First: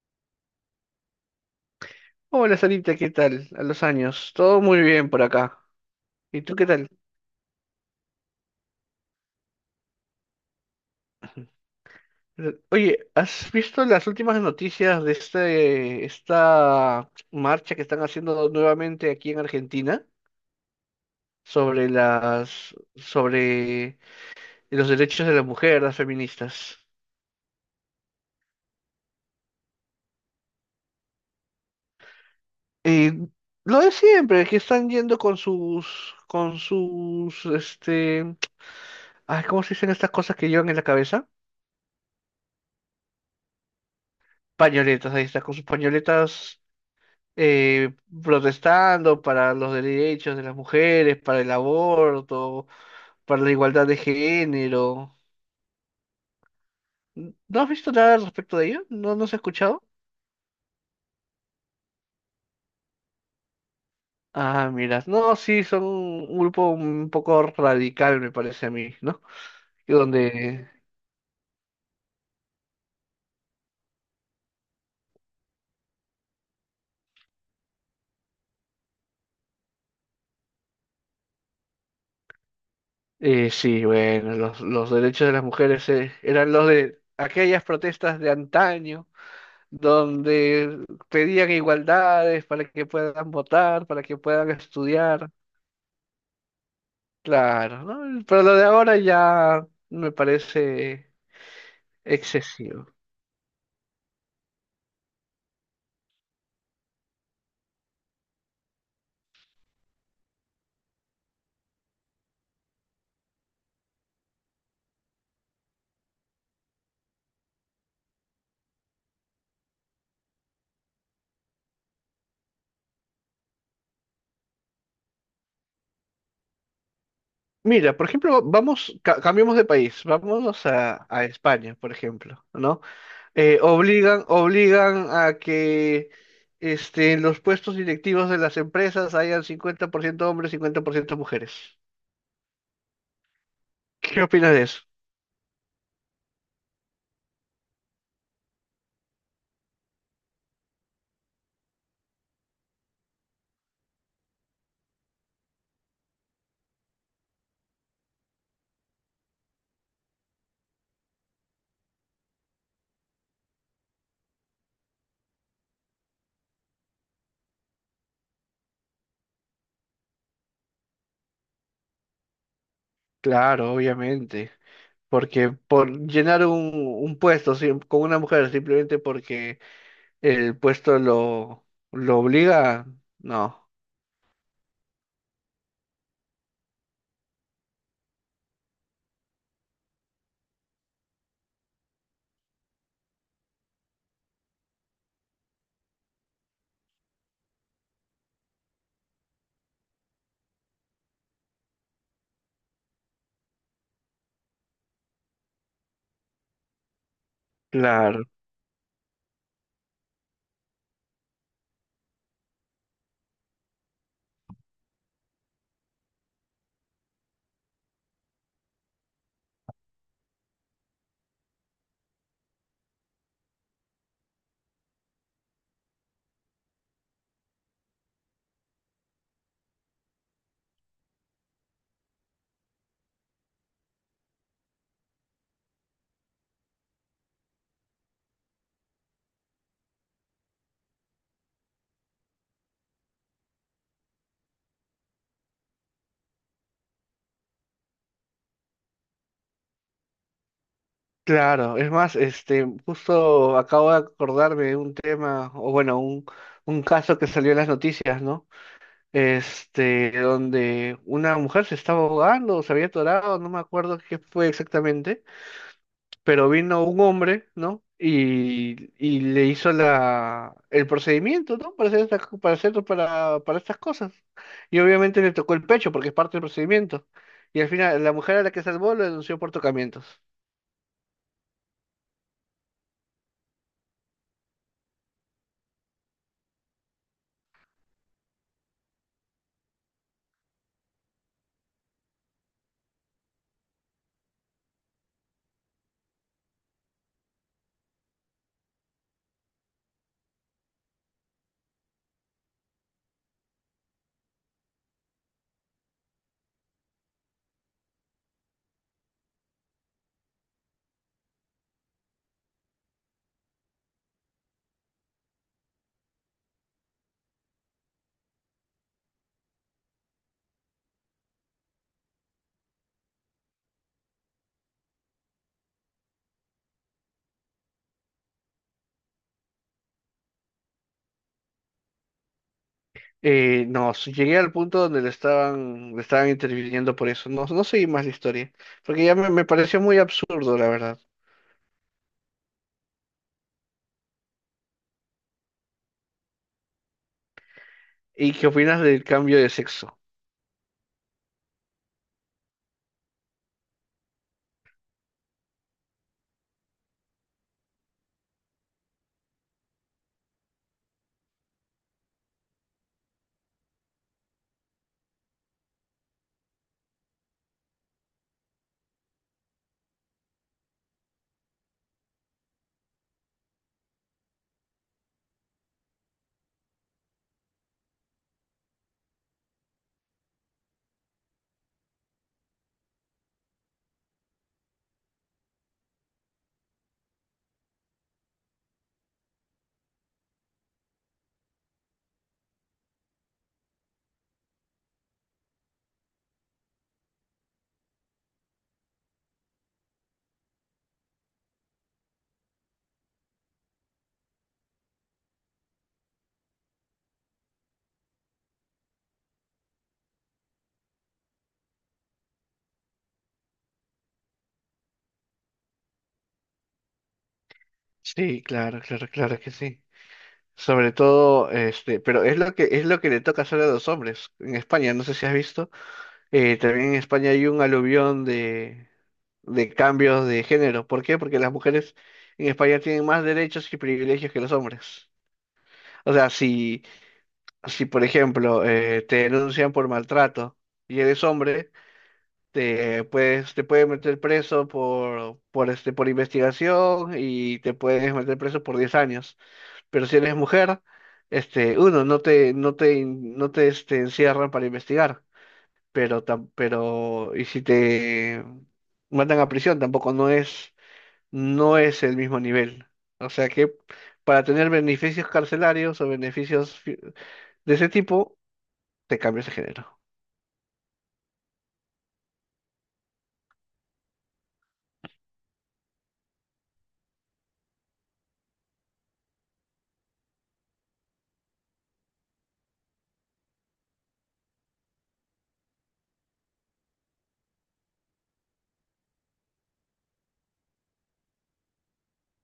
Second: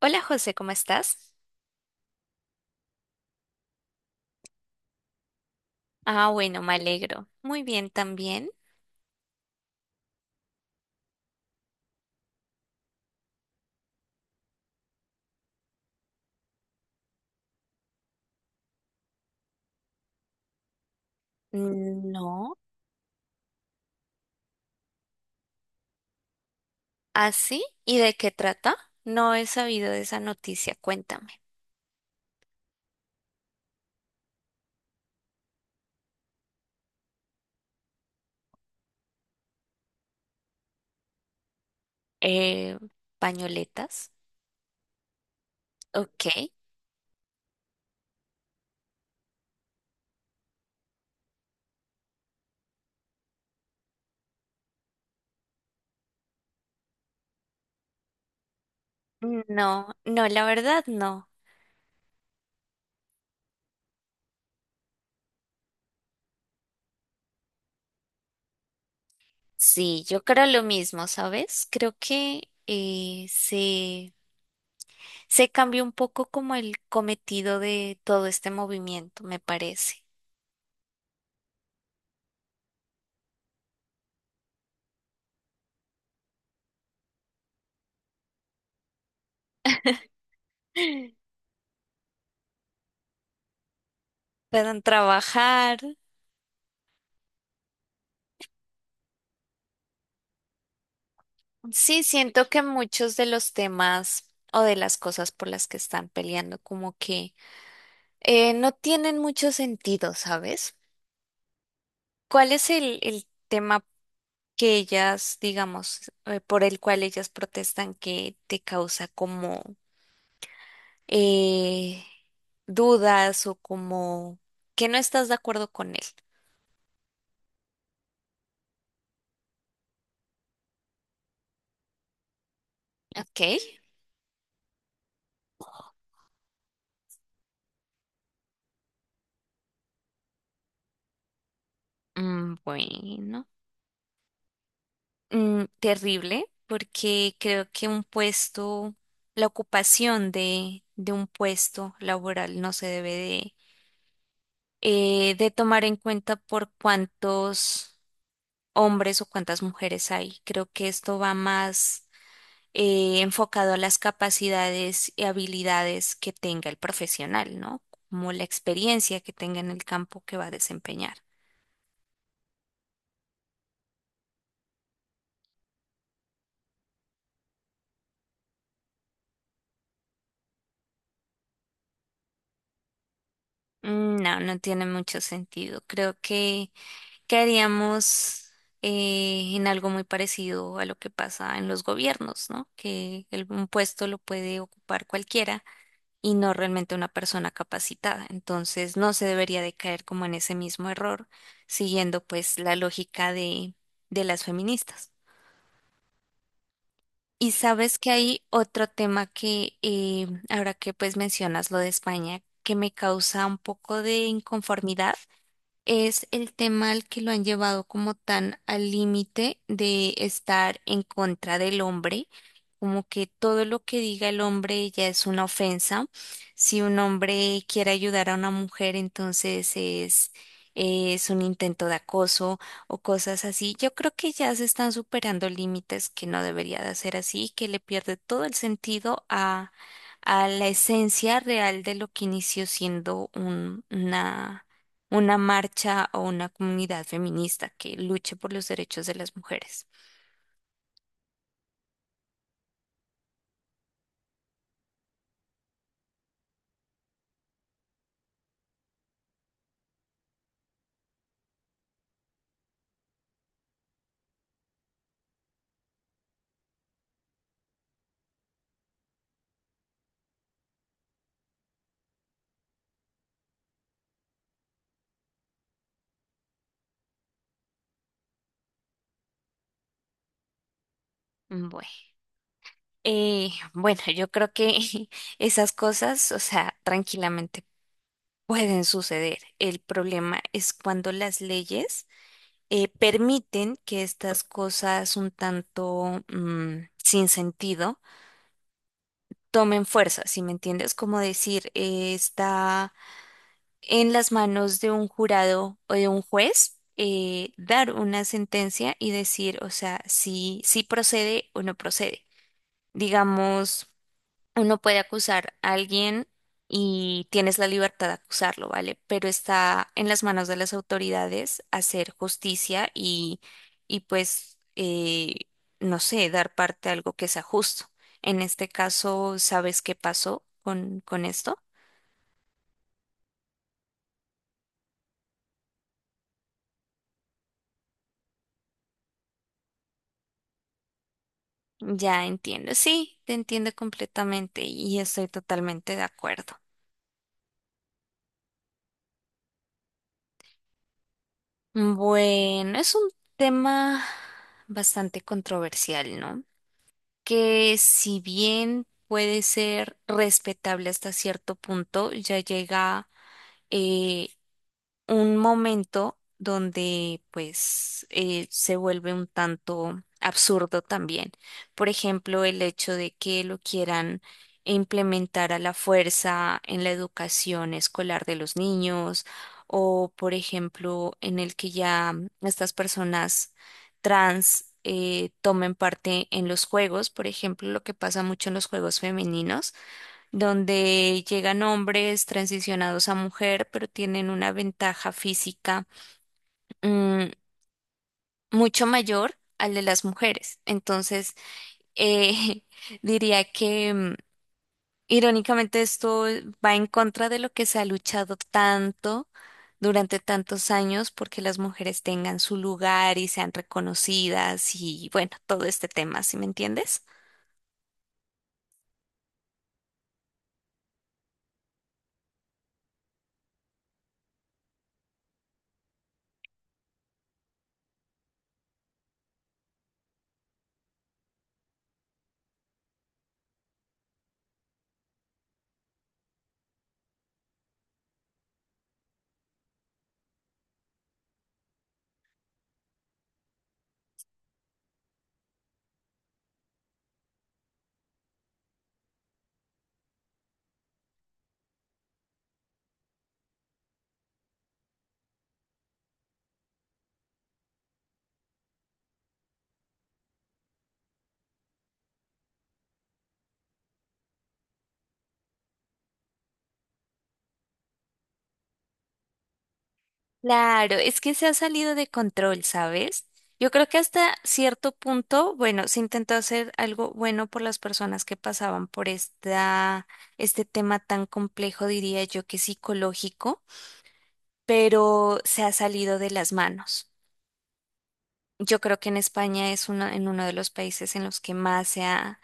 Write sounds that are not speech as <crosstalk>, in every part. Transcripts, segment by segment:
Hola José, ¿cómo estás? Hola Sarita, ¿qué tal? A los años. Todo muy bien por acá. Ah, ¿Y tú bueno, qué me tal? alegro. Muy bien también. <laughs> Oye, ¿has visto las últimas noticias de esta marcha que están haciendo nuevamente aquí en Argentina sobre No. Los derechos de la mujer, las feministas? ¿Ah, sí? ¿Y de qué trata? No he sabido de esa noticia, cuéntame. Eh, lo de siempre, que están yendo con sus, ay, ¿cómo se dicen estas cosas que llevan en la cabeza? Eh, ¿Pañoletas? Pañoletas, ahí está, con sus Ok. pañoletas eh, protestando para los derechos de las mujeres, para el aborto, para la igualdad de género. ¿No has visto nada al respecto de ello? No se ha escuchado? No, no, la verdad no. Ah, mira, no, sí, son un grupo un poco radical, me parece a mí, ¿no? Y Sí, yo creo lo donde, mismo, ¿sabes? Creo que se cambió un poco como el cometido de todo este movimiento, me parece. Sí, bueno, los derechos de las mujeres eran los de aquellas protestas de antaño, donde <gasps> pedían igualdades para que puedan votar, para que puedan Puedan estudiar. trabajar. Claro, ¿no? Pero lo de ahora ya me parece Sí, siento que excesivo. muchos de los temas o de las cosas por las que están peleando como que no tienen mucho sentido, ¿sabes? ¿Cuál es el tema que ellas, digamos, por el cual ellas protestan que te causa como eh, dudas o como que no estás de acuerdo con él? Mira, por ejemplo, vamos, cambiemos de país, vámonos a España, por ejemplo, ¿no? Ok. Obligan a que en los puestos directivos de las empresas hayan 50% hombres, 50% mujeres. Mm, bueno. ¿Qué opinas de eso? Mm, terrible porque creo que un puesto, la ocupación de un puesto laboral no se debe de tomar en cuenta por cuántos hombres o cuántas mujeres hay. Creo que esto va más enfocado a las capacidades y habilidades que tenga el profesional, ¿no? Como la experiencia que tenga en el campo que va a desempeñar. Claro, obviamente, porque por llenar un puesto con una mujer simplemente porque el puesto lo obliga. No, Mm, no, no tiene mucho sentido. Creo que caeríamos en algo muy parecido a lo que pasa en los gobiernos, ¿no? Que un puesto lo puede ocupar cualquiera y no realmente una persona capacitada. Entonces, no se debería de caer como en ese mismo error, siguiendo pues la lógica de las feministas. Y sabes que claro, hay otro tema que ahora que pues mencionas lo de España, que me causa un poco de inconformidad es el tema al que lo han llevado como tan al límite de estar en contra del hombre, como que todo lo que diga el hombre ya es una ofensa. Si un hombre quiere ayudar a una mujer, es un intento de acoso o cosas así. Yo creo que ya se están superando límites que no debería de ser así, que le pierde todo el sentido a la esencia real de lo que inició siendo una marcha o una comunidad feminista que luche por los derechos de las mujeres. claro. Es más, este, justo acabo de acordarme de un tema, o bueno, un caso que salió en las noticias, ¿no? Este, donde una mujer se estaba ahogando, se había atorado, no me acuerdo qué fue exactamente. Pero vino un hombre, ¿no? Y le hizo el procedimiento, ¿no? Para hacer, para estas cosas. Y obviamente le tocó el pecho porque es parte del procedimiento. Y al final, la mujer a la que salvó lo denunció por tocamientos. Bueno, bueno, yo creo que <laughs> esas cosas, o sea, tranquilamente pueden suceder. El problema es cuando las leyes permiten que estas cosas un tanto sin sentido tomen fuerza, si me entiendes, como decir, está en las manos de un jurado o de un juez dar una sentencia y decir, o sea, si procede o no procede. Digamos, uno puede acusar a alguien y tienes la libertad de acusarlo, ¿vale? Pero está en las manos de las autoridades hacer justicia y pues, no sé, dar parte a algo que sea justo. En este caso, ¿sabes qué pasó con esto? No, s- Llegué al punto donde le estaban interviniendo por eso. No, no seguí más la historia, porque ya me pareció muy absurdo, la verdad. Ya entiendo, sí, te entiendo completamente y estoy totalmente de acuerdo. ¿Y qué opinas del cambio de sexo? Bueno, es un tema bastante controversial, ¿no? Que si bien puede ser respetable hasta cierto punto, ya llega eh, un momento donde se vuelve un tanto absurdo también. Por ejemplo, el hecho de que lo quieran implementar a la fuerza en la educación escolar de los niños o, por ejemplo, en el que ya estas personas trans tomen parte en los juegos, por ejemplo, lo que pasa mucho en los juegos femeninos donde llegan hombres transicionados a mujer, pero tienen una ventaja física mm, mucho mayor al de las mujeres. Entonces, eh, <laughs> diría que irónicamente esto va en contra de lo que se ha luchado tanto durante tantos años porque las mujeres tengan su lugar y sean reconocidas y bueno, todo este tema, ¿sí me entiendes? Sí, claro, claro, claro que sí. Sobre todo, este, pero es lo que le toca hacer a los hombres en España. No sé si has visto. También en España hay un aluvión de cambios de género. ¿Por qué? Porque las mujeres en España tienen más derechos y privilegios que los hombres. O sea, si por ejemplo, te denuncian por maltrato y eres hombre, te pueden meter preso por investigación y te puedes meter preso por 10 años, pero si eres mujer, este, uno, no te, no te, no te, este, encierran para investigar, pero, si te mandan a prisión, tampoco no es el mismo nivel. O sea que para tener beneficios carcelarios o beneficios de ese tipo, te cambias de género. Claro, es que se ha salido de control, ¿sabes? Yo creo que hasta cierto punto, bueno, se intentó hacer algo bueno por las personas que pasaban por este tema tan complejo, diría yo que psicológico, pero se ha salido de las manos. Yo creo que en España en uno de los países en los que más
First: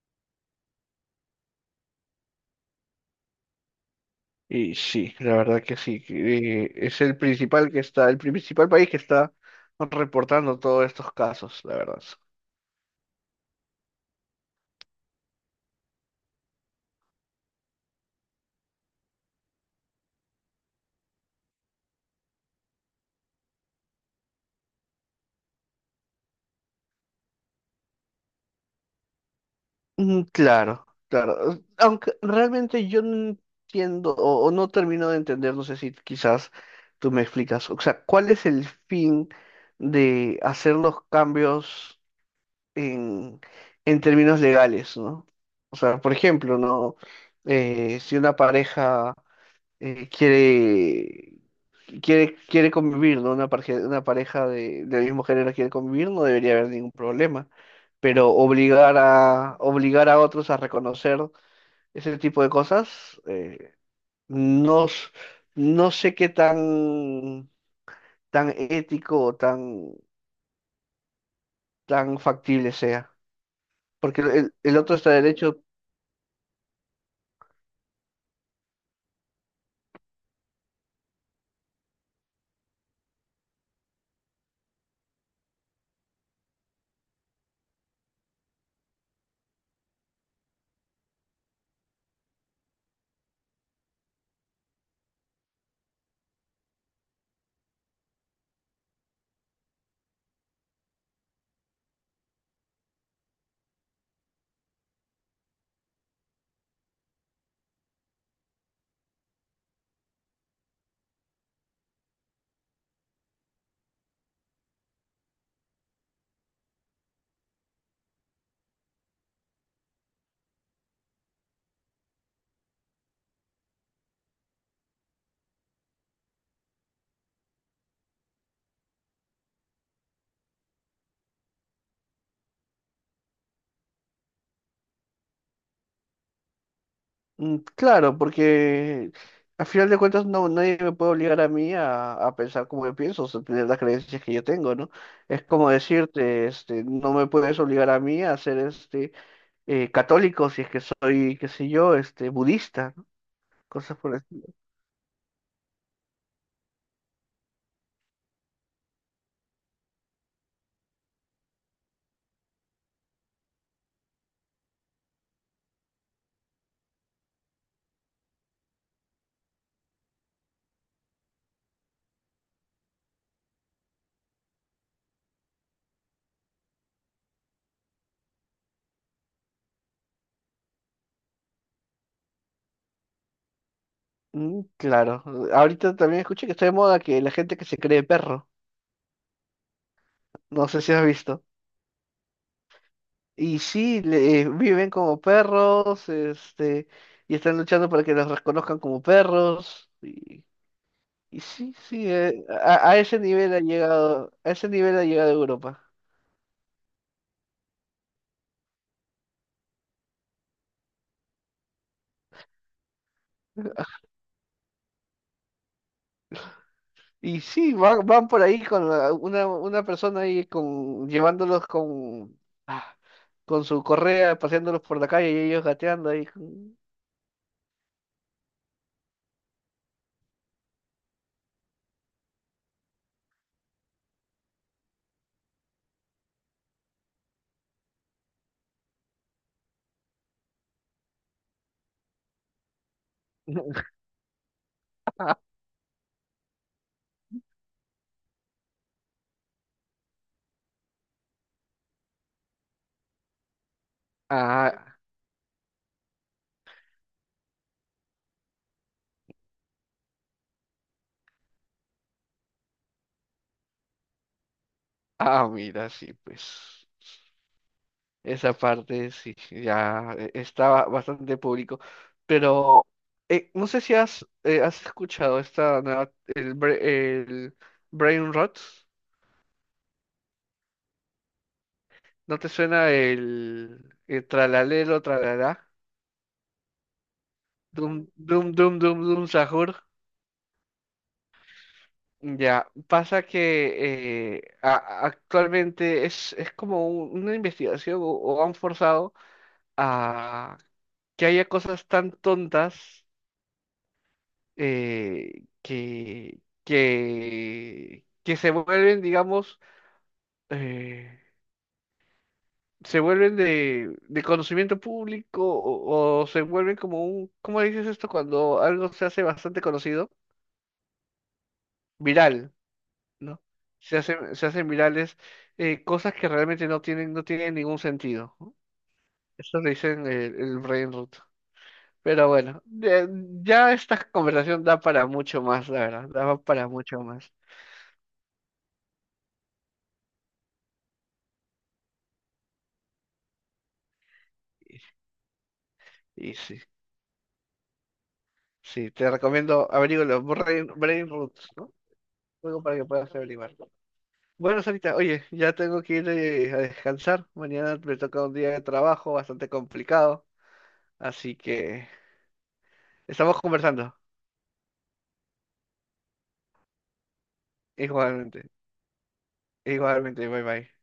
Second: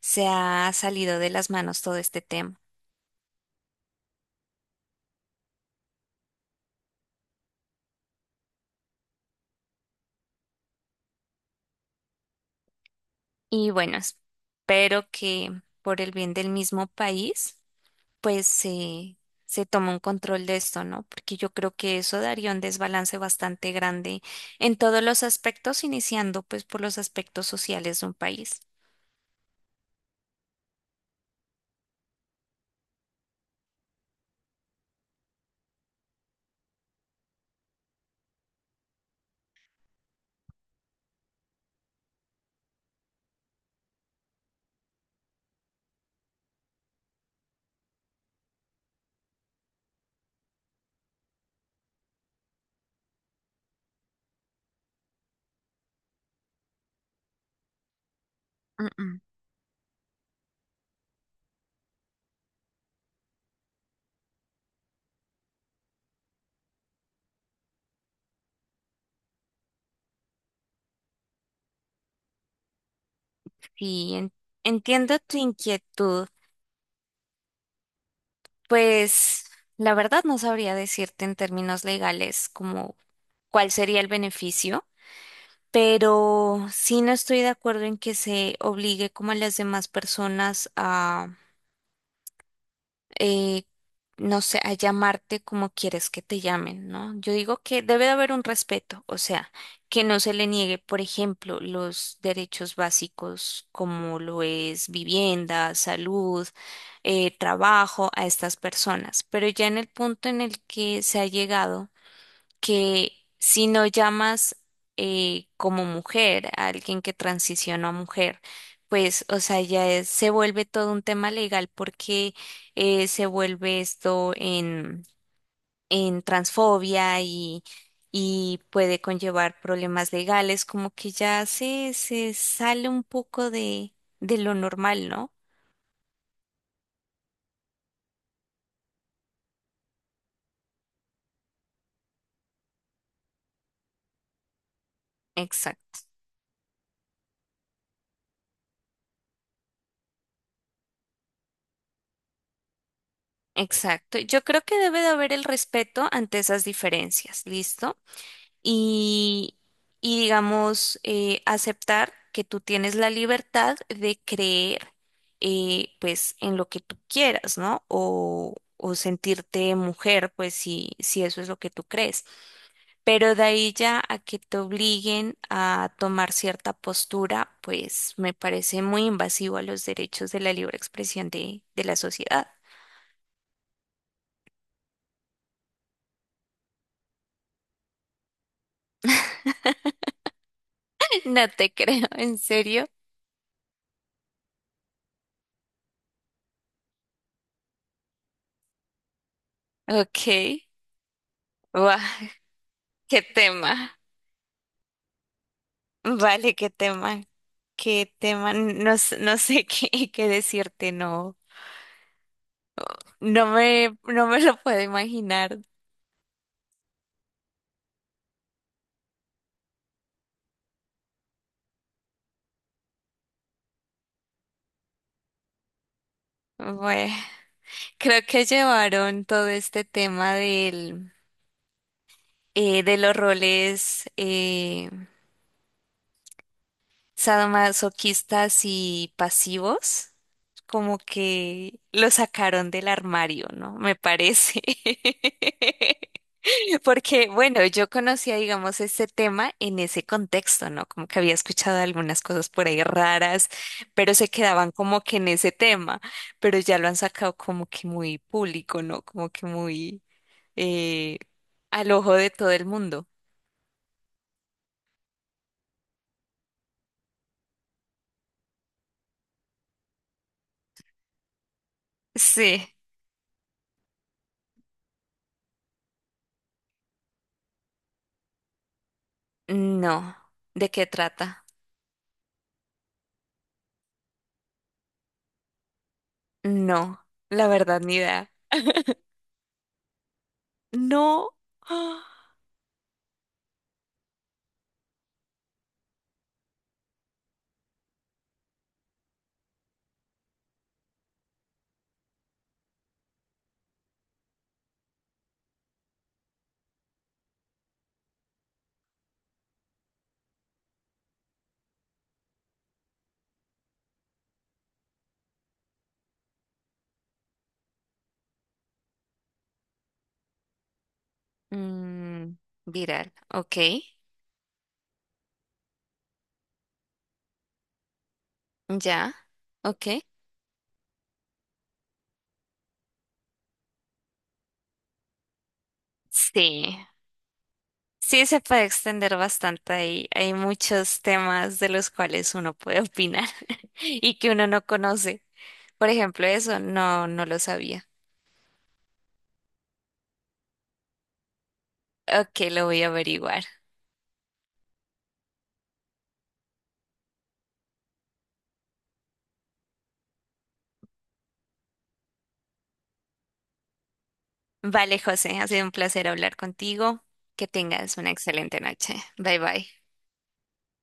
se ha salido de las manos todo este tema. Y sí, la verdad que sí, que, es el principal país que está reportando todos estos casos, la verdad. Y bueno, espero que por el bien del mismo país pues se, se toma un control de esto, ¿no? Porque yo creo que eso daría un desbalance bastante grande en todos los aspectos, iniciando pues por los aspectos sociales de un país. Mm, claro, claro. Aunque realmente yo no entiendo o no termino de entender, no sé si quizás tú me explicas, o sea, ¿cuál es el fin de hacer los cambios en, en términos legales, ¿no? O sea, por ejemplo, ¿no? Si una pareja eh, quiere quiere convivir, ¿no? Una pareja del mismo género quiere convivir, no debería haber ningún problema. Pero Mm, obligar a otros a reconocer ese tipo de cosas, no, s- no sé tan ético tan factible sea. sí, Porque el otro está entiendo tu derecho. inquietud. Pues la verdad no sabría decirte en términos legales como cuál sería el beneficio, pero sí no estoy de acuerdo en que se obligue como a las demás personas eh, no sé, a llamarte como quieres que te llamen, ¿no? Yo digo que debe de haber un respeto, o sea, que no se le niegue, por ejemplo, los derechos básicos como lo es vivienda, salud, trabajo a estas personas, pero ya en el punto en el que se ha llegado que si no llamas como mujer a alguien que transicionó a mujer, pues, o sea, se vuelve todo un tema legal porque se vuelve esto en transfobia y puede conllevar problemas legales, como que se sale un poco de lo normal, ¿no? Mm, claro, porque al final de cuentas nadie me puede obligar a mí a pensar como yo pienso, o sea, tener las creencias que yo tengo, ¿no? Es como Exacto, decirte, este, no me puedes obligar a mí a ser católico si es que soy, qué sé yo, este budista, ¿no? Cosas por el exacto. Yo estilo. creo que debe de haber el respeto ante esas diferencias, ¿listo? Y, y digamos, aceptar que tú tienes la libertad de creer, pues, en lo que tú quieras, ¿no? O sentirte mujer, pues, si eso es lo que tú crees. Pero de ahí ya a que te obliguen a tomar cierta postura, pues, me parece muy invasivo a los derechos de la libre expresión de la sociedad. Mm, claro. Ahorita también escuché que está de moda que la gente que se cree perro, no sé si has <laughs> visto. No te creo, ¿en serio? Y sí, viven como perros, este, y están luchando para que los reconozcan como perros. Ok. Y sí, Guau, sí, a ese qué nivel ha tema. llegado, a ese nivel ha llegado Europa. Vale, qué tema, no, no sé <laughs> qué decirte, no, <laughs> no me lo puedo imaginar. Y sí, van, van por ahí con una persona ahí con, llevándolos ah, con su correa, paseándolos por la calle y ellos gateando ahí. Bueno, creo que llevaron todo este tema de los roles sadomasoquistas y pasivos, como que lo sacaron del armario, ¿no? Me parece. <laughs> <laughs> <laughs> Porque, bueno, yo conocía, digamos, este tema en ese contexto, ¿no? Como que había escuchado algunas cosas por ahí raras, pero se quedaban Ah, como que en ese tema, pero ya lo han sacado como que muy público, ¿no? Como que muy eh, al ojo de todo el mundo. ah, mira, sí, pues esa parte sí, ya estaba bastante público. Sí. Pero no sé si has escuchado esta nueva, el Brain Rot. No. ¿De qué trata? ¿No te suena el tralalero, tralalá? No. La verdad, Dum, ni idea. dum, dum, dum, dum, sahur. No. <gasps> Ah. Ya, pasa que actualmente es como una investigación o han forzado a que haya cosas tan tontas eh, que, que se vuelven, digamos, eh, se vuelven de conocimiento público o se vuelven como un, ¿cómo dices esto? Cuando algo se hace bastante conocido, Mm, viral, viral. ¿no? Ok. Se hacen virales cosas que realmente no tienen, no tienen ningún sentido. ¿No? Ya. Eso le Ok. dicen el brain rot. Pero bueno, ya esta conversación da para mucho más, la verdad, da para Sí. mucho más. Sí, se puede extender bastante ahí, hay muchos temas de los cuales uno puede opinar <laughs> y que uno no Y, conoce. Por ejemplo, y eso sí, no, no lo sabía. sí, te recomiendo averígualo, brain rot, ¿no? Ok, Algo lo para voy que a puedas averiguar. averiguar. Bueno, Sarita, oye, ya tengo que ir a descansar. Mañana me toca un día de trabajo bastante complicado, así que estamos conversando. Vale, José, ha sido un placer hablar contigo. Que tengas una Igualmente, excelente noche. Bye bye. igualmente, bye bye.